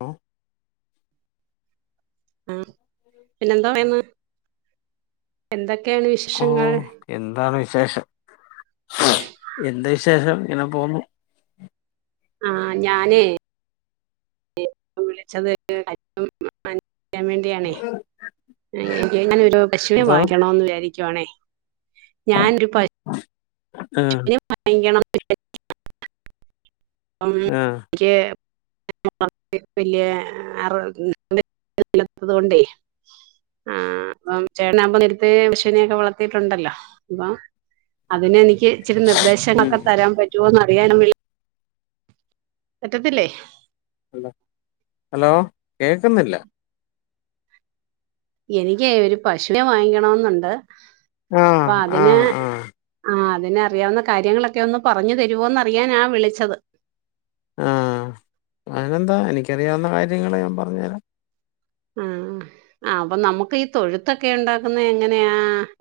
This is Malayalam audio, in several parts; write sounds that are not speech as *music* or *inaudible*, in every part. ഹ ആ പിന്നെ എന്താ പറയുന്ന എന്തൊ ഓ എന്താണ് വിശേഷം എന്ത് വിശേഷം ഇങ്ങനെ പോന്നു ആഹ ഞാനേ വിളിച്ചത് ൻ വേണ്ടിയണേ ഞാൻ ഭക്ഷിനെ എന്തോ വാങ്ങിക്കണന്ന് വിചാരിക്കുവാണേ ഞാനൊരു പ ആഹ് വാങ്ങിക്കണം ആഹ് എനിക്ക് വല്യത്തത് കൊണ്ടേ ആ അപ്പം ചേട്ടാവകുമ്പോ നിരത്തെഷണിയൊക്കെ വളർത്തിയിട്ടുണ്ടല്ലോ അപ്പം അതിനെ ഇച്ചിരി ഉം നിർദ്ദേശങ്ങളൊക്കെ തരാൻ പറ്റോന്ന് അറിയാനും പറ്റത്തില്ലേ ഹലോ കേക്കുന്നില്ല എനിക്ക് ഒരുര് പശുവിനെ വാങ്ങിക്കണമെന്നുണ്ട് അപ്പൊ ആഹ് അതിന് ആഹ് ആഹ് ആ അതിനെ അറിയാവുന്ന കാര്യങ്ങളൊക്കെ ഒന്ന് പറഞ്ഞു തരുമോന്ന് അറിയാനാ വിളിച്ചത് ആ അതിനെന്താ എനിക്കറിയാവുന്ന കാര്യങ്ങൾ ഞാൻ പറഞ്ഞു തരാം ആഹ ആ അപ്പൊ നമുക്ക് ഈ തൊഴുത്തൊക്കെ ഉണ്ടാക്കുന്ന എങ്ങനെയാ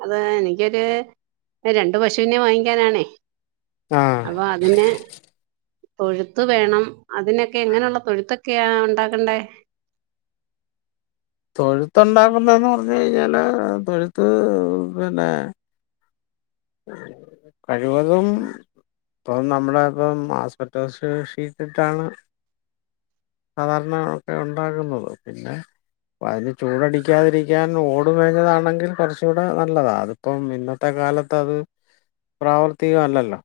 അത് എനിക്കൊരു രണ്ടു പശുവിനെ വാങ്ങിക്കാനാണേ ആഹ് അപ്പൊ അതിന് തൊഴുത്ത് വേണം അതിനൊക്കെ എങ്ങനെയുള്ള തൊഴുത്തൊക്കെയ ഉണ്ടാക്കണ്ടേ തൊഴുത്തുണ്ടാക്കുന്നെന്ന് പറഞ്ഞു കഴിഞ്ഞാല് തൊഴുത്ത് പിന്നെ കഴിവതും ഇപ്പൊ നമ്മുടെ ഇപ്പം ആസ്പറ്റോസ് ഷീറ്റിട്ടാണ്. സാധാരണൊക്കെ ഉണ്ടാകുന്നത് പിന്നെ അ അതിന് ചൂടടിക്കാതിരിക്കാൻ ഓടു മേഞ്ഞതാണെങ്കിൽ കൊർ ച്ചൂടെ നല്ലതാണ് അതിപ്പം ഇന്നത്തെ കാലത്ത് ത് പ്രാവർത്തിക അല്ലല്ലോ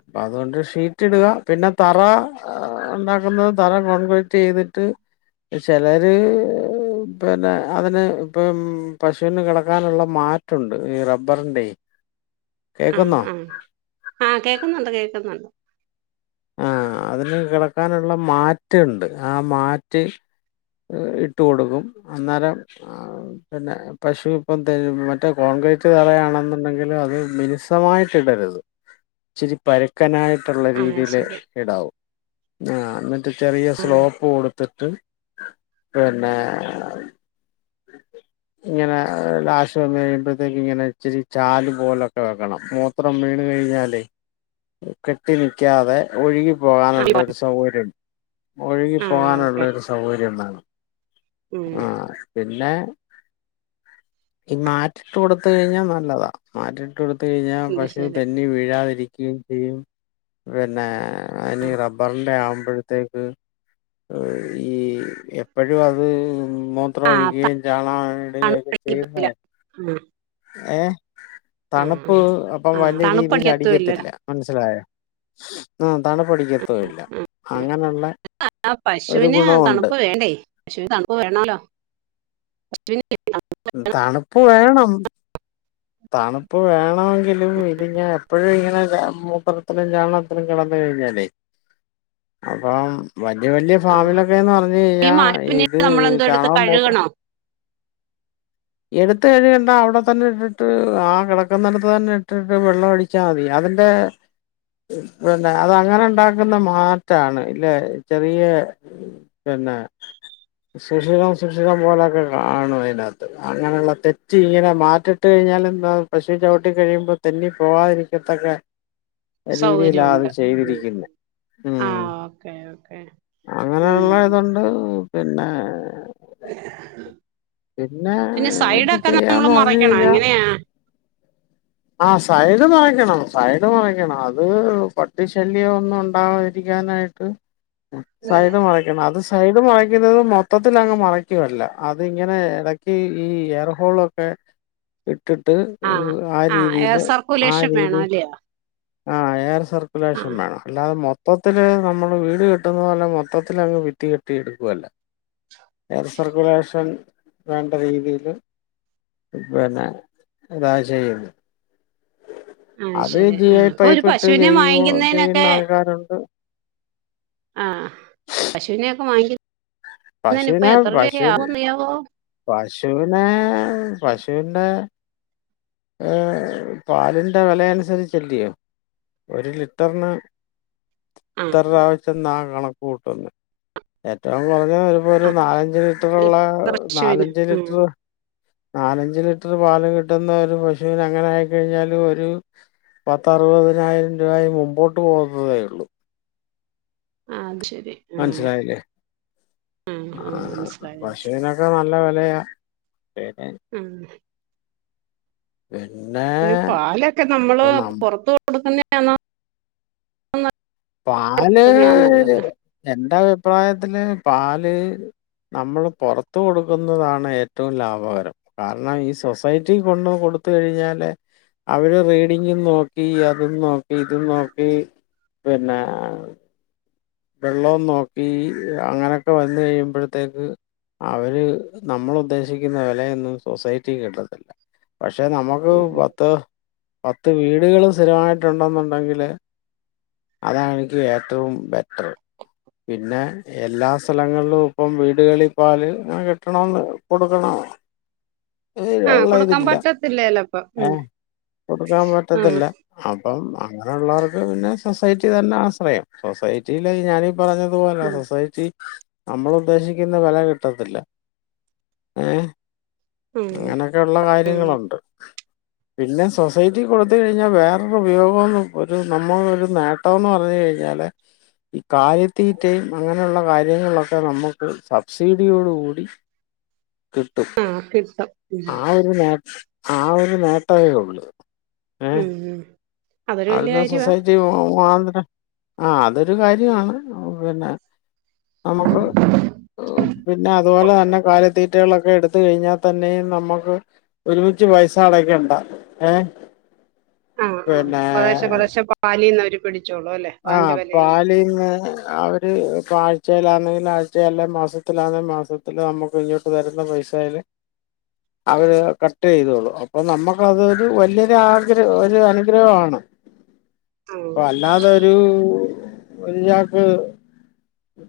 അപ്പ അതുകൊണ്ട് ഷീറ്റ് ഇടുക പിന്നെ തറ ഉണ്ടാക്കുന്നത് തറ കോൺക്രീറ്റ് ചെയ്തിട്ട് ചെലര് പിന്നെ അതിന് ഇപ്പം പശുവിന് കിടക്കാനുള്ള മാറ്റുണ്ട് ഈ റബ്ബ ർന്റെ ആ ആ ആഹ കേക്കുന്നുണ്ട് കേക്കുന്നുണ്ട്. ആ അതിന് കിടക്കാനുള്ള മാറ്റുണ്ട് ആ മാറ്റ് ഇട്ട് കൊടുക്കും. അന്നേരം പിന്നെ പശു പ്പം മറ്റേ ങ്കറ്റ് തറയാണെന്നുണ്ടെങ്കിലിൽ അത് മിനിസമായിട്ട ഇടരുത് ഇച്ചിരി പരുക്കനായിട്ട് ട്ട്ള്ള ആഹ് രീതിയില് ശരി ഇടാവൂ ന്നിട്ട് ചെറിയ സ്ലോപ് കൊടു ത്ത്ട്ട് പിന്നെ *inaudible* ഇങ്ങനെ ലാശം വന്ന കഴിയുമ്പോഴത്തേക്ക ഇങ്ങനെ ഇച്ചിരി ചാല് പോലൊക്കെ വെക്കണം മൂത്രം വീണ് കഴിഞ്ഞാലേ കെട്ടി നിക്കാതെ ഒഴുകി പോ ആഹ് പോകാനുള്ള ഒരു സൗകര്യംണ്ട് ഒഴുകി ആഹ് പോകാനുള്ള ഓക്കെ ഒരു സൗകര്യംണ്ടാണം. ഉം ആ പിന്നെ ഈ മാറ്റിട്ട് കൊടുത്ത് കഴിഞ്ഞാ നല്ലതാ മാറ്റി ട്ടെടുത്ത കഴിഞ്ഞാ അത് പശു ശരി തെന്നി വീഴാതിരിക്കുകയും ചെയ്യും പിന്നെ അന് റബ്ബറിന്റെ ആവുമ്പോഴത്തേക്ക് ഈ എപ്പോഴും അത് അത് മൂത്രം ആഹ് ഒഴിക്കുകയും ചാണാ തണുപ്പില്ല ഇടുകയൊക്കെ ചെയ്യുന്നല്ലേ ആഹ് ആഹ് തണുപ്പ് ആഹ് അപ്പം ആഹ് വല്യ രീതിൽ തണുപ്പടിക്കത്തും ഇല്ല അടിക്കത്തില്ല മനസിലായോ ആ തണപ്പ ടിക്കത്തുല്ല അങ്ങനെള്ള ആ പശുവിന് തണുപ്പ് വേണ്ടേ പശുവിന് തണുപ്പ് വേണല്ലോ പശുവിന് തണുപ്പ് വേണം. തണുപ്പ് വേണമെങ്കിലും ഇതി ഞാൻ എപ്പോഴും ഇങ്ങനെ മൂത്രത്തിലും ചാണത്തിലും കിടന്ന കയിഞ്ഞാല് അപ്പം വല്യ വല്യ ആ ഫാമിലൊക്കെന്ന് പറഞ്ഞു ഈ കഴിഞ്ഞാ മാറ്റി പിന്നീട് ഇത് നമ്മളെന്തോ എടുത്ത് ചാണകം മൂത്രം കഴുകണോ എടുത്ത കഴുകണ്ട അവിടെ തന്നെ ഇട്ടിട്ട് ആ കിടക്കുന്ന നേരത്ത് തന്നെ ഇട്ടിട്ട് വെള്ളം അടിച്ചാ മതി. എന്റെ പിന്നെ അത് അങ്ങനെ ഇ ണ്ടാക്കുന്ന മാറ്റാണ് ഇല്ലെ ചെറിയ പിന്നെ സുശിരം സുശ്രിറം പോലെൊക്കെ കാണും അയി നകത്ത് അങ്ങനെയുള്ള തെറ്റി ഇങ്ങനെ മാറ്റിട്ട് കഴിഞ്ഞാലും ന്താ പശു ചവിട്ടി കഴിയുമ്പോൾ തെന്നി പോവാതിരിക്ക ഇത്തൊക്കെ രീതിയിലാണ്ത് ചെയ്തിരിക്കുന്ന ആഹ ഓക്കേ ഓക്കെ ഉം അങ്ങനെയുള്ള ഇതുണ്ട് പിന്നെ *inaudible* പിന്നെ ഇത് സൈഡൊക്കെ നമ്മള് ചെയ്യാന്ന് പറഞ്ഞു മറയ്ക്കണോ കഴിഞ്ഞാൽ എങ്ങനെയാ ആ സ സൈഡ് മറയ്ക്കണം സൈഡ് മറയ്ക്കണം അത് പട്ടി ശല്യം ഒന്നും ഉണ്ടാതിരിക്കാനായിട്ട് സൈഡ് മറക്കണം അത് സൈഡ് മറയ്ക്കുന്നത് മൊത്തത്തി അങ്ങ് മറയ്ക്കുവല്ല അതി ഇങ്ങനെ ഇട ഈ ഈ എയർഹോളൊക്കെ ഇ ഇട്ടിട്ട് ആ എയർ രീതിയില് ആ സർക്കുലേഷൻ വേണം രീതി അല്ലയോ ആഹ് എയർ ആ സർക്കുലേഷൻ വേണം അല്ലാതെ മൊ മൊത്തത്തില് നമ്മള് വീട് കെട്ടുന്ന പോലെ മൊത്തത്തില് അങ്ങ് ഭിത്തി കെട്ടി എടുക്കുവല്ല എയർ സർക്കുലേഷൻ വേണ്ട രീതിയില് പിന്നെ ഇതാ ചെയ്യുന്നു അത് ശരി ആ ഇപ്പൊ ഒരു പശുവിനെ ചെയ്യുവോ ചെയ്യുന്ന വാങ്ങിക്കുന്നതിനൊക്കെ ആൾക്കാരുണ്ട് *unintelligible* ആ പശുവിനെയൊക്കെ വാങ്ങിക്കു നേന് ഇപ്പോ എത്ര രൂപ ആവുന്ന്‌ അറിയാവോ പശുനെ പശുന്റെ ഏഹ് പാലിന്റെ വിലയനുസരിച്ചല്യോ ഒരു ലിറ്ററിന് ആ ഇത്രരൂവ നാ കണക്ക്‌ കൂട്ടന്ന് എത്രന് അങ്ങനെ വരുമ്പോ ഒരു ആ നാലഞ്ച് ലിറ്ററുള്ള പശുവിന് നാലഞ്ച് ഉം ലിറ്റർ നാലഞ്ച് ലിറ്റർ പാല് കിട്ടുന്ന ഒരു പശുവിന് എങ്ങനെ ആയി കഴിഞ്ഞാലും ഒരു പത്ത് അറുപതിനായിരം രൂപയി മുമ്പോട്ട് പോകുന്നതേ ഉള്ളു ആ അത് ശരി ഉം മനസിലായില്ലേ ഉം ആ ഉം മനസ്സിലായി മനസ്സിലായി പശുവിനൊക്കെ നല്ല വിലയാ പിന്നെ ഉം പിന്നെ പാലൊക്കെ നമ്മള് ഇപ്പൊ നം പൊറത്ത് കൊടുക്കുന്നയാണോ പാല് എന്റെ അഭിപ്രായത്തില് പാല് നമ്മള് പുറത്ത് കൊടുക്കുന്നതാണ് ഏറ്റവും ലാഭകരം കാരണം ഈ സൊസൈറ്റി കൊണ്ട് കൊടു ത്ത് കഴിഞ്ഞാല് അവര് റീഡിങ്ങും നോക്കി അതും നോക്കി ഇതും നോക്കി പിന്നെ വെള്ളം നോക്കി അങ്ങനെയൊക്കെ വന്ന്‌ കഴിയുമ്പോഴത്തേക്ക് അവര് നമ്മൾ ഉദ്ദേശിക്കുന്ന വിലയൊന്നും സൊസൈറ്റി കിട്ടത്തില്ല പക്ഷെ നമുക്ക് ഉം പത്ത് പത്ത് വീടുകൾ സ്ഥിരമായിട്ടുണ്ടെന്നുണ്ടെങ്കിൽ അതാ ഏറ്റവും ബെ ആ പിന്നെ എല്ലാ സ്ഥലങ്ങളിലും ഇപ്പം വീടുകളിൽ പാല് അങ്ങനെ കിട്ടണംന്ന് കൊടുക്കണ ആ കൊടുക്കാൻ പറ്റത്തില്ലല്ല ഏഹ് കൊടുക്കാൻ ആഹ് പറ്റത്തില്ല അപ്പം അങ്ങനെയുള്ളവർക്ക് പിന്നെ സൊസൈറ്റി തന്നെയാണ്ശ്രേയം സൊസൈറ്റിയിലേ ഞാനീ പറഞ്ഞതുപോലെ ഉം സൊസൈറ്റി നമ്മൾ ഉദ്ദേശിക്കുന്ന വില കിട്ടത്തില്ല ഏഹ് ഉം അങ്ങനൊക്കെയള്ള ഉം കാര്യങ്ങളുണ്ട് പിന്നെ സൊസൈറ്റി കൊടുത്ത കഴിഞ്ഞാൽ വേറൊരു ഉപയോഗം ഒരു നമ്മൾ ഒരു നേട്ടംന്ന് പറഞ്ഞ് കഴിഞ്ഞ കഴിഞ്ഞാല് കാലിത്തീറ്റയും അങ്ങനെയുള്ള കാര്യങ്ങളൊക്കെ നമുക്ക് സബ്സിഡിയോട് കൂടി *unintelligible* കിട്ടും ആഹ് കിട്ടും ഉം ആ ഒരു നേ ആ ഒരു നേട്ടയേ ഉള്ളൂ ഉം അതൊരു വല്യ അവിടുന്ന്‌ കാര്യവാ സൊസൈറ്റി പോ വാൻ തന്നെ ആ അതൊരു കാര്യമാണ് പിന്നെ നമുക്ക് പിന്നെ അതുപോലെ തന്നെ കാലിത്തീറ്റകളൊ ക്കേ എടുത്ത് കഴിഞ്ഞാൽ തന്നെയും നമ്മുക്ക് ഒരുമിച്ച് പൈസ അടക്കണ്ട ഏഹ് ആ ആ കുറെശെ കുറേശെ പാലിന്ന് അവര് പിടി ആ പാലിന്ന് അവര് പാ ഉഴച്ചയിലാണെങ്കും ആഴ്ച്ച അല്ലെ മാസത്തിലാണെ മാസത്തില് നമുക്ക് ഇങ്ങോട്ട് തരുന്ന പൈസല് അവര് കട്ട് ചെയ്തോളു അപ്പൊ നമ്മുക്ക അത്ൊരു വല്ിയൊരു ആഗ്രഹ ഒരു അനുഗ്രഹമാണ് ആ അപ്പൊ അല്ലാതെ ഒരു ചക്ക്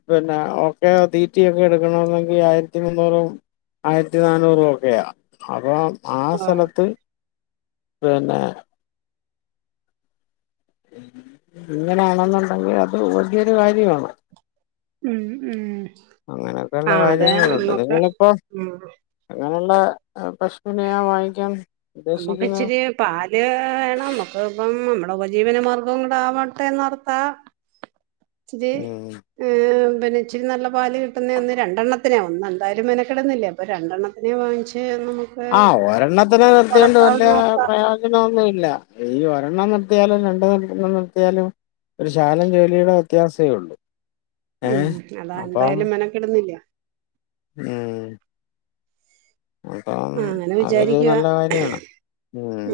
പിന്നെ ഒക്കെ തീറ്റിയ ഒക്കെ എടുക്കണെങ്കി ആയിരത്തി മുന്നൂറും ആയിരത്തി നന്നൂറൂപ ഒക്കെയാ അപ്പൊ ആ ആഹ് സ്ഥലത്ത് പിന്നെ ഇങ്ങനാണെന്നുണ്ടെങ്കിൽ അത് വലിയൊരു കാര്യമാണ് ഉം ഉം അങ്ങനെയൊക്കെയള്ള ആഹ് അതെ കാര്യങ്ങളുണ്ട് നമ്മക്ക് നിങ്ങളിപ്പോൊ അങ്ങനുള്ള നമ്മുക്ക് ഉദ്ദേശിക്കുന്നത് ഇച്ചിരി പാല് വണം നമ്മുക്ക് ഇപ്പം നമ്മ ഉോപജീവന മാർഗം കൂട ആാവട്ടെന്ന്ർത്ത ഇത് ഉം ഏ അെ ഇച്ചിരി നല്ല പാല് കിട്ടുന്ന ഒന്ന് രണ്ടെണ്ണനെ ഒന്ന എന്തായാലും മനക്കിടുന്നില്ലേ അപ്പോൾ രണ്ടെണ്ണത്തിനെ വാങ്ങിച്ച് നമുക്ക് ആഹ് ഒരെണ്ണത്തിനന് നിത്തിണ്ട് വല വളർത്താവുന്നോർത്താ പ്രയോജനം ഒന്നും ഇല്ല ഈ ഒരെണ്ണം നിർത്തിയാലും രണ്ട നണ്ണം നിർത്തിയാലും ഒരു ശാലം ജോലിയുടെ വ്യത്യാസമേ ഉള്ളൂ ഉം ഏഹ് അതാ അപ്പം എന്തായാലും മനക്കിടുന്നില്ല ഉം അപ്പം ആ അങ്ങനെ അതൊരു വിചാരിക്കവാ നല്ല കാര്യാണ്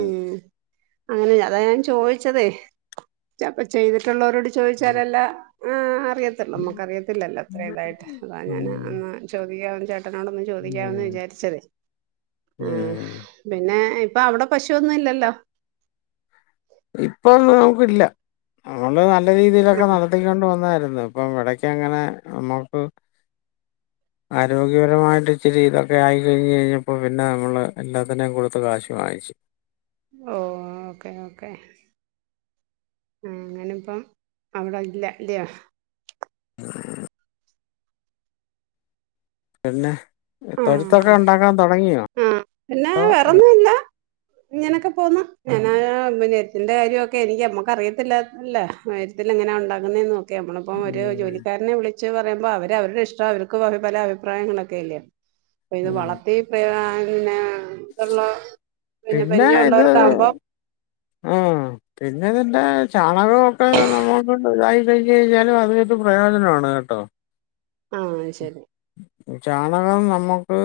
ഉം അങ്ങനെ അതാ ഞാൻ ചോദിച്ചതേ അപ്പ ചെയ്തിട്ടുള്ളവരോട് ചോദിച്ചാലല്ല ആ അറിയത്തില്ലോ നമുക്കറിയത്തില്ലല്ലോ അത്ര ഇതായിട്ട് അതാ ഉം ഞാൻ അന്ന് ചോദിക്കാ ോ ചോദിക്കന്ന് ഉം വിചാരിച്ചത് ഉം പിന്നെ ഏ ഇപ്പൊ അവിടെ പശുൊന്നും ഇല്ലല്ലോ ഇപ്പൊന്നും നമുക്കില്ല നമ്മള് നല്ല ആ രീതിയിലൊക്കെ നടത്തിക്കൊണ്ട് വന്നായിരുന്നു ഇപ്പം ഇടക്ക് അങ്ങനെ നമ്മുക്ക് ഉ ആരോഗ്യപരമായിട്ട് ഇച്ചിരി ഇതൊക്കെ ആയി കഴിഞ്ഞ് കഴിഞ്ഞപ്പോ പിന്നെ നമ്മള് എല്ലാത്തിനെയും കൊടുത്ത് കാശ് വാങ്ങിച്ചു ശ ഓ ഓക്കെ ഓക്കേ ആ അങ്ങന ഇപ്പം അവിടെ ഇല്ല അല്ലയോ ആ പിന്നെ ആ തൊഴത്തൊക്കെ ഉണ്ടാക്കാൻ തുടങ്ങിയോ ആ പിന്നെ അ വേറൊന്നുല്ല ഇങ്ങനൊക്കെ പോന്ന ഞാനാെറ്റിന്റെ കാര്യമൊക്കെ എനിക്ക് അമ്മക്ക് അറിയത്തില്ലല്ല ത്തിൽ എങ്ങന ഉണ്ടാുന്ന ക്കെ നമ്മളിപ്പം ഒരു ഉം ജോലിക്കാരനെ വിളച്ച് പറയുമ്പോ അവര് അവരുടെ ഇഷ്ടം അവർക്ക്ും പല അഭിപ്രായങ്ങളൊക്കെ അല്ലേ അപ്പൊ ഇത് ഉം വളർത്തി ഇന്ന ഇള്ള പിന്നെ പരിചയം ഉള്ളവർക്ക ആകുമ്പോം ആഹ പിന്നെതെന്താ ചാണകംൊക്കെ നമ്മൾൊണ്ട്തായി കഴിഞ്ഞു കഴിഞ്ഞാലും അതിനൊരു പ്രയോജനമാണ് കേട്ടോ ആ ശരി ചാണകം നമ്മുക്ക്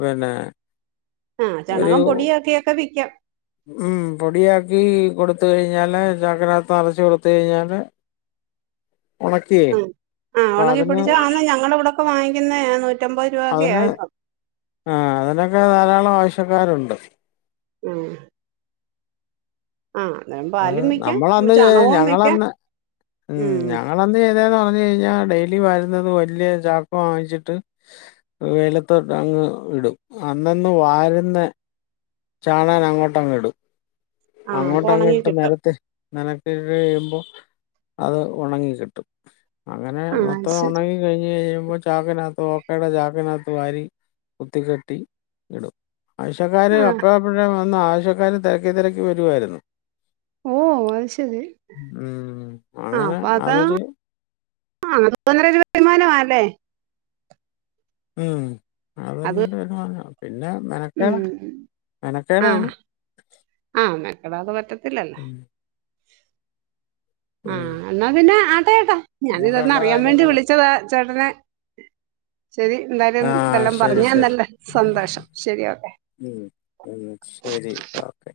പിന്നെ ആഹ ഒരു ചണകും പൊടിയും ഒക്കെയൊക്കെ വിൽക്കാം ഉം പൊടിയാക്കി കൊടുത്ത കഴിഞ്ഞാല് ചക്രത്ത് നിറച്ച കൊടുത്ത കഴിഞ്ഞാല് ഉണക്കിയേ ആ ആ് അപ്പൊ ഉണങ്ങി അതിന് പിടിച്ചോ അന്ന് ഞങ്ങളുടെ കൂടെൊക്കെ വാങ്ങിക്കുന്ന നൂറ്റമ്പത് രൂപയൊക്കെയാ അതിന് ഇപ്പം ആഹ അതിനൊക്കെ ധാരാളം ആവശ്യക്കാരുണ്ട് ഉം ആഹ് അന്നേരം അത് പാലും വിക്കാം നമ്മളന്ന് ചണകവും വിക്കാം ഞങ്ങളന്ന് ഉം ഞങ്ങ എന്ത് ചെയ്തന്ന് പറഞ്ഞഞ് കഴിഞ്ഞ ഞാൻ ഡെയിലി വരുന്നത് വലിയ ചാക്ക വാങ്ങിച്ചിട്ട് വെയിലത്തട്ട അങ്ങ് ഇടും അന്നന്ന് വാരന്ന് ചാണാൻ അങ്ങോട്ട അങ്ങ ഇടും ആഹ് അപ്പൊ അങ്ങോട്ട് ഉണങ്ങി അങ്ങോട്ട് കിട്ടും നേരത്തെ നനക്കി കഴിയുമ്പോൾ അത് ഉണങ്ങ കിട്ടും അങ്ങനെ ആഹ് മൊത്തം ശരി ഉണങ്ങി കഴിഞ് കഴഞ്ഞം ചാക്കിനകത്ത് ഓക്കയുടെ ചാക്കിനകത്ത് വാരി കുത്തി കെട്ടി ഇടും ആഴ്ശക്കാാര് ആഹ് അപ്പോഴ അപ്പഴേ വന്ന് ആശക്കാര് തിരക്കി തിരക്കി വരുായിരുന്നു ഓഹ് അത് ശെരി ഉം. ആഹ് അങ്ങനെ അപ്പ അതാ അതൊരു *unintelligible* മാനമാല്ലേ ഉം അത് *unintelligible* മാന പിന്നെ മെനക്കേട ഉം മെനക്കേടാണ് ആഹ് ആഹ് മെക്കടാതെ പറ്റത്തില്ലല്ലാ ഉം. ഉം. ആഹ് എന്നാ പിന്നെ ആട്ടേ ഏട്ടാ ഞാനിതൊന്ന് അങ്ങനെയൊക്കെയുള്ള അറിയാൻ വേണ്ടി കാര്യങ്ങളുണ്ട് വിളിച്ചതാ ചേട്ടനെ ശെരി എന്തായാലും ആ ഇതെല്ലാം ശരി ശരി പറഞ്ഞ്തന്നല്ല സന്തോഷം ശെരി ഓക്കെ ഉം. ഉം ശെരി ഓക്കെ